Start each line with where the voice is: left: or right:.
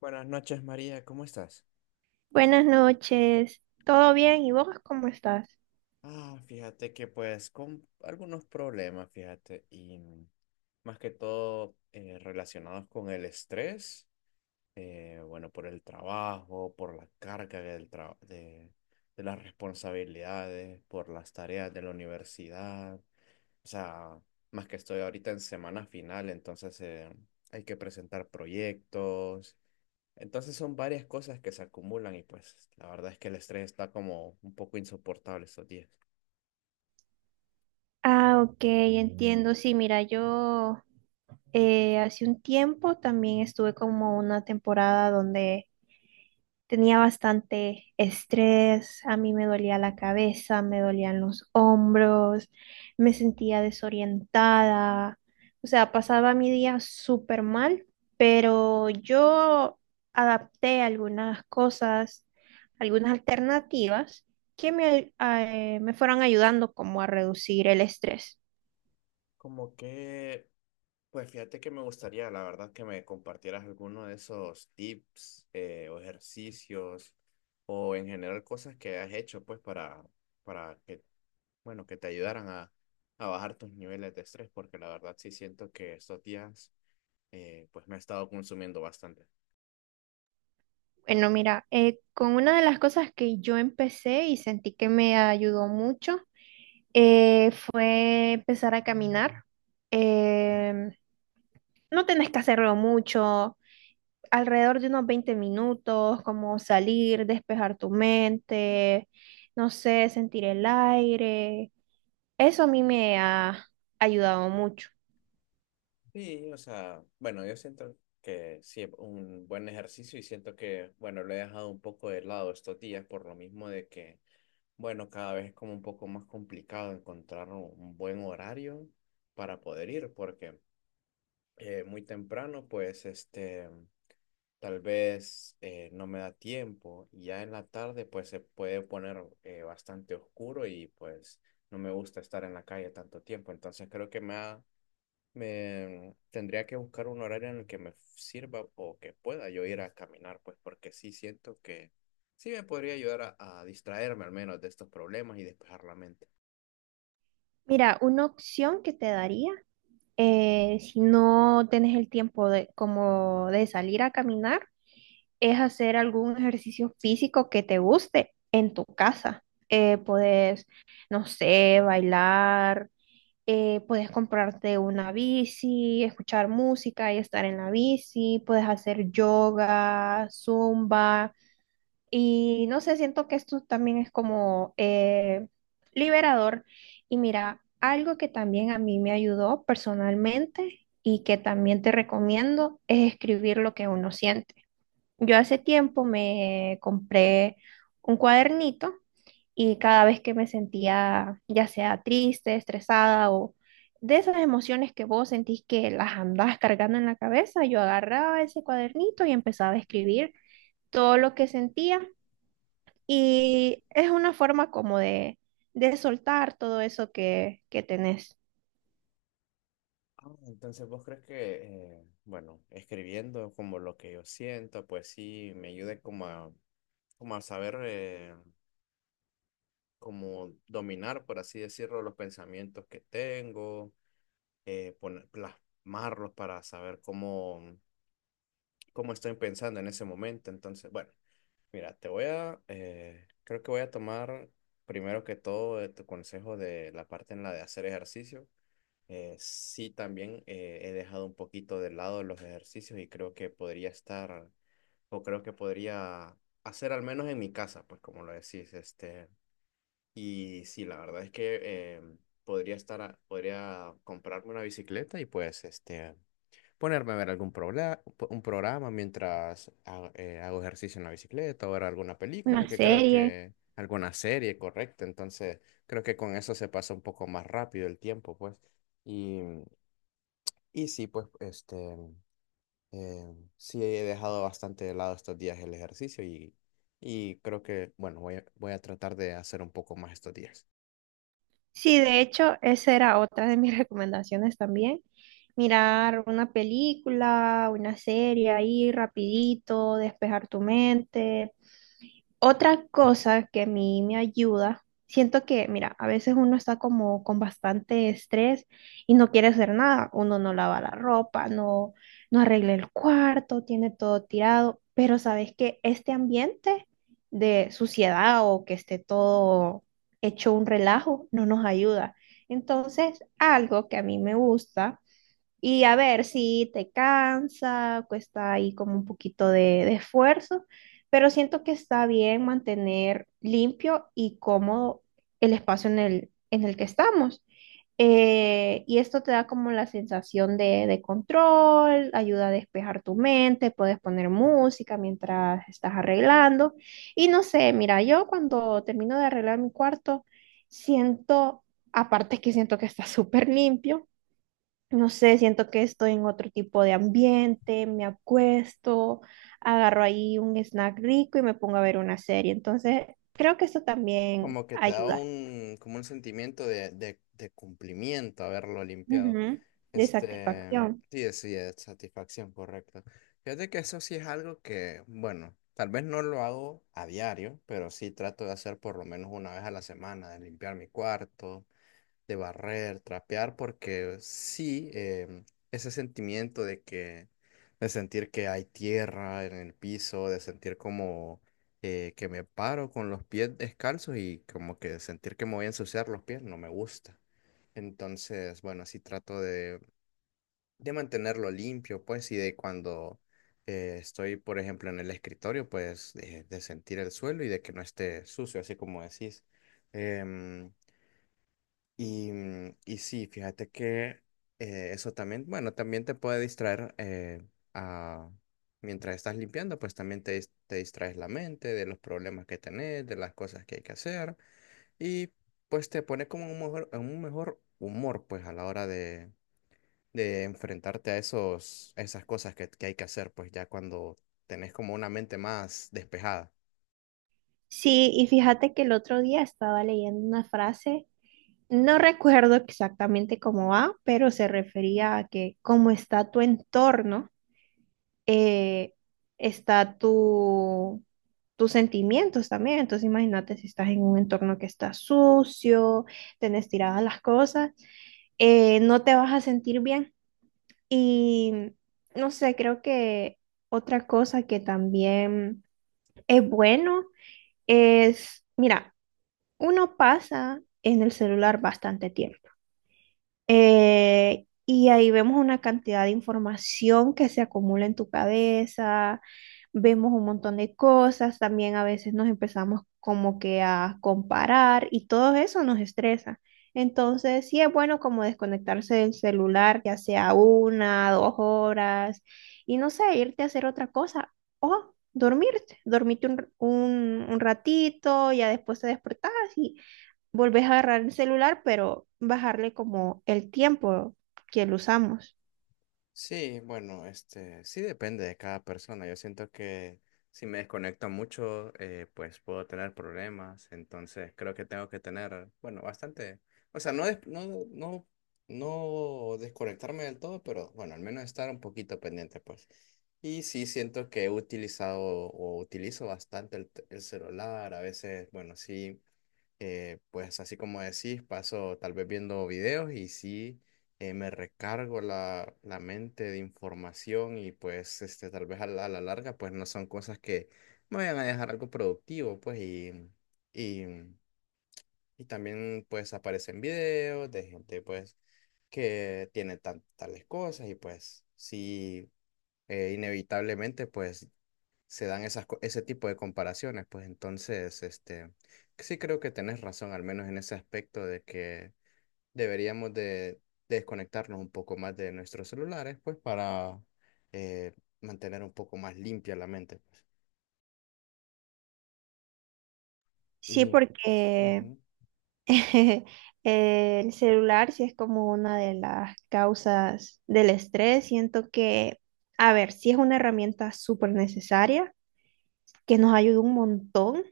left: Buenas noches, María, ¿cómo estás?
right: Buenas noches, ¿todo bien? ¿Y vos cómo estás?
left: Ah, fíjate que pues con algunos problemas, fíjate, y más que todo relacionados con el estrés, bueno, por el trabajo, por la carga de las responsabilidades, por las tareas de la universidad, o sea, más que estoy ahorita en semana final, entonces hay que presentar proyectos. Entonces son varias cosas que se acumulan y pues la verdad es que el estrés está como un poco insoportable estos días.
right: Ah, ok, entiendo. Sí, mira, yo hace un tiempo también estuve como una temporada donde tenía bastante estrés, a mí me dolía la cabeza, me dolían los hombros, me sentía desorientada, o sea, pasaba mi día súper mal, pero yo adapté algunas cosas, algunas alternativas que me me fueron ayudando como a reducir el estrés.
left: Como que, pues fíjate que me gustaría, la verdad, que me compartieras alguno de esos tips o ejercicios o en general cosas que has hecho pues para que, bueno, que te ayudaran a bajar tus niveles de estrés porque la verdad sí siento que estos días pues me ha estado consumiendo bastante.
right: Bueno, mira, con una de las cosas que yo empecé y sentí que me ayudó mucho fue empezar a caminar. Em, no tenés que hacerlo mucho, alrededor de unos 20 minutos, como salir, despejar tu mente, no sé, sentir el aire. Eso a mí me ha ayudado mucho.
left: Sí, o sea, bueno, yo siento que sí es un buen ejercicio y siento que, bueno, lo he dejado un poco de lado estos días por lo mismo de que, bueno, cada vez es como un poco más complicado encontrar un buen horario para poder ir, porque muy temprano, pues, este, tal vez no me da tiempo y ya en la tarde, pues, se puede poner bastante oscuro y, pues, no me gusta estar en la calle tanto tiempo, entonces creo que me tendría que buscar un horario en el que me sirva o que pueda yo ir a caminar, pues porque sí siento que sí me podría ayudar a distraerme al menos de estos problemas y despejar la mente.
right: Mira, una opción que te daría, si no tienes el tiempo de, como de salir a caminar, es hacer algún ejercicio físico que te guste en tu casa. Puedes, no sé, bailar, puedes comprarte una bici, escuchar música y estar en la bici, puedes hacer yoga, zumba. Y no sé, siento que esto también es como liberador. Y mira, algo que también a mí me ayudó personalmente y que también te recomiendo es escribir lo que uno siente. Yo hace tiempo me compré un cuadernito, y cada vez que me sentía ya sea triste, estresada o de esas emociones que vos sentís que las andás cargando en la cabeza, yo agarraba ese cuadernito y empezaba a escribir todo lo que sentía, y es una forma como de soltar todo eso que tenés.
left: Ah, entonces, ¿vos crees que, bueno, escribiendo como lo que yo siento, pues sí me ayude como a, como a saber, como dominar, por así decirlo, los pensamientos que tengo, poner, plasmarlos para saber cómo, cómo estoy pensando en ese momento? Entonces, bueno. Mira, creo que voy a tomar primero que todo tu consejo de la parte en la de hacer ejercicio. Sí, también he dejado un poquito de lado los ejercicios y creo que podría estar, o creo que podría hacer al menos en mi casa, pues como lo decís, este. Y sí, la verdad es que podría comprarme una bicicleta y pues este ponerme a ver un programa mientras hago ejercicio en la bicicleta o ver alguna
right: Una
left: película, que creo
right: serie.
left: que alguna serie, correcto. Entonces, creo que con eso se pasa un poco más rápido el tiempo, pues. Y, y sí, pues, este, sí he dejado bastante de lado estos días el ejercicio y creo que, bueno, voy a, voy a tratar de hacer un poco más estos días.
right: Sí, de hecho, esa era otra de mis recomendaciones también. Mirar una película, una serie ahí rapidito, despejar tu mente. Otra cosa que a mí me ayuda, siento que, mira, a veces uno está como con bastante estrés y no quiere hacer nada. Uno no lava la ropa, no arregla el cuarto, tiene todo tirado, pero sabes que este ambiente de suciedad o que esté todo hecho un relajo no nos ayuda. Entonces, algo que a mí me gusta y a ver si te cansa, cuesta ahí como un poquito de esfuerzo, pero siento que está bien mantener limpio y cómodo el espacio en en el que estamos. Y esto te da como la sensación de control, ayuda a despejar tu mente, puedes poner música mientras estás arreglando. Y no sé, mira, yo cuando termino de arreglar mi cuarto, siento, aparte que siento que está súper limpio, no sé, siento que estoy en otro tipo de ambiente, me acuesto, agarro ahí un snack rico y me pongo a ver una serie. Entonces, creo que eso también
left: Como que te da
right: ayuda.
left: un, como un sentimiento de cumplimiento haberlo limpiado.
right: Ujú. De
left: Este,
right: satisfacción.
left: sí, sí, es satisfacción, correcto. Fíjate que eso sí es algo que, bueno, tal vez no lo hago a diario, pero sí trato de hacer por lo menos una vez a la semana, de limpiar mi cuarto, de barrer, trapear, porque sí, ese sentimiento de que, de sentir que hay tierra en el piso, de sentir como que me paro con los pies descalzos y como que sentir que me voy a ensuciar los pies, no me gusta. Entonces, bueno, sí trato de mantenerlo limpio, pues, y de cuando estoy, por ejemplo, en el escritorio, pues, de sentir el suelo y de que no esté sucio, así como decís. Em, y y sí, fíjate que eso también, bueno, también te puede distraer a, mientras estás limpiando, pues también te, te distraes la mente de los problemas que tenés, de las cosas que hay que hacer y pues te pone como un mejor, en un mejor humor, pues, a la hora de enfrentarte a esos, a esas cosas que hay que hacer, pues ya cuando tenés como una mente más despejada.
right: Sí, y fíjate que el otro día estaba leyendo una frase, no recuerdo exactamente cómo va, pero se refería a que cómo está tu entorno, eh, está tu, tus sentimientos también. Entonces imagínate si estás en un entorno que está sucio, tenés tiradas las cosas, no te vas a sentir bien. Y no sé, creo que otra cosa que también es bueno es, mira, uno pasa en el celular bastante tiempo. Y ahí vemos una cantidad de información que se acumula en tu cabeza, vemos un montón de cosas, también a veces nos empezamos como que a comparar y todo eso nos estresa. Entonces, sí es bueno como desconectarse del celular, ya sea una, 2 horas, y no sé, irte a hacer otra cosa o dormirte, dormirte un ratito, ya después te despertás y volvés a agarrar el celular, pero bajarle como el tiempo que lo usamos.
left: Sí, bueno, este, sí depende de cada persona. Yo siento que si me desconecto mucho, pues puedo tener problemas. Entonces creo que tengo que tener, bueno, bastante, o sea, no, no, no, no desconectarme del todo, pero bueno, al menos estar un poquito pendiente, pues. Y sí siento que he utilizado o utilizo bastante el celular. A veces, bueno, sí. Pues así como decís, paso tal vez viendo videos y sí me recargo la, la mente de información y pues este, tal vez a la larga pues no son cosas que me vayan a dejar algo productivo pues y, y también pues aparecen videos de gente pues que tiene tales cosas y pues sí inevitablemente pues se dan esas, ese tipo de comparaciones, pues entonces, este, sí creo que tenés razón, al menos en ese aspecto de que deberíamos de desconectarnos un poco más de nuestros celulares, pues para eh, mantener un poco más limpia la mente, pues.
right: Sí,
left: Y
right: porque
left: ujú.
right: el celular sí es como una de las causas del estrés. Siento que, a ver, sí es una herramienta súper necesaria, que nos ayuda un montón,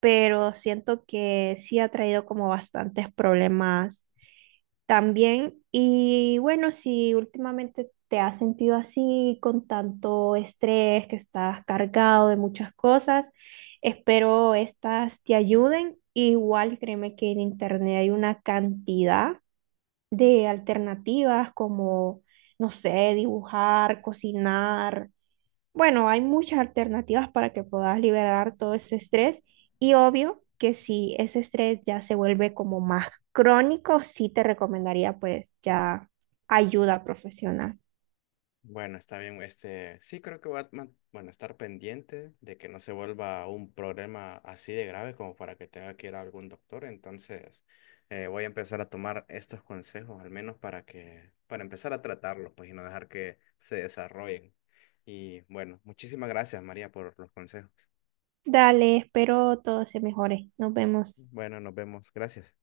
right: pero siento que sí ha traído como bastantes problemas también. Y bueno, si últimamente te has sentido así, con tanto estrés, que estás cargado de muchas cosas, espero estas te ayuden. Igual créeme que en internet hay una cantidad de alternativas como, no sé, dibujar, cocinar. Bueno, hay muchas alternativas para que puedas liberar todo ese estrés, y obvio que si ese estrés ya se vuelve como más crónico, sí te recomendaría pues ya ayuda profesional.
left: Bueno, está bien. Este, sí creo que voy a bueno, estar pendiente de que no se vuelva un problema así de grave como para que tenga que ir a algún doctor. Entonces, voy a empezar a tomar estos consejos, al menos para que, para empezar a tratarlos, pues, y no dejar que se desarrollen. Y bueno, muchísimas gracias, María, por los consejos.
right: Dale, espero todo se mejore. Nos vemos.
left: Bueno, nos vemos. Gracias.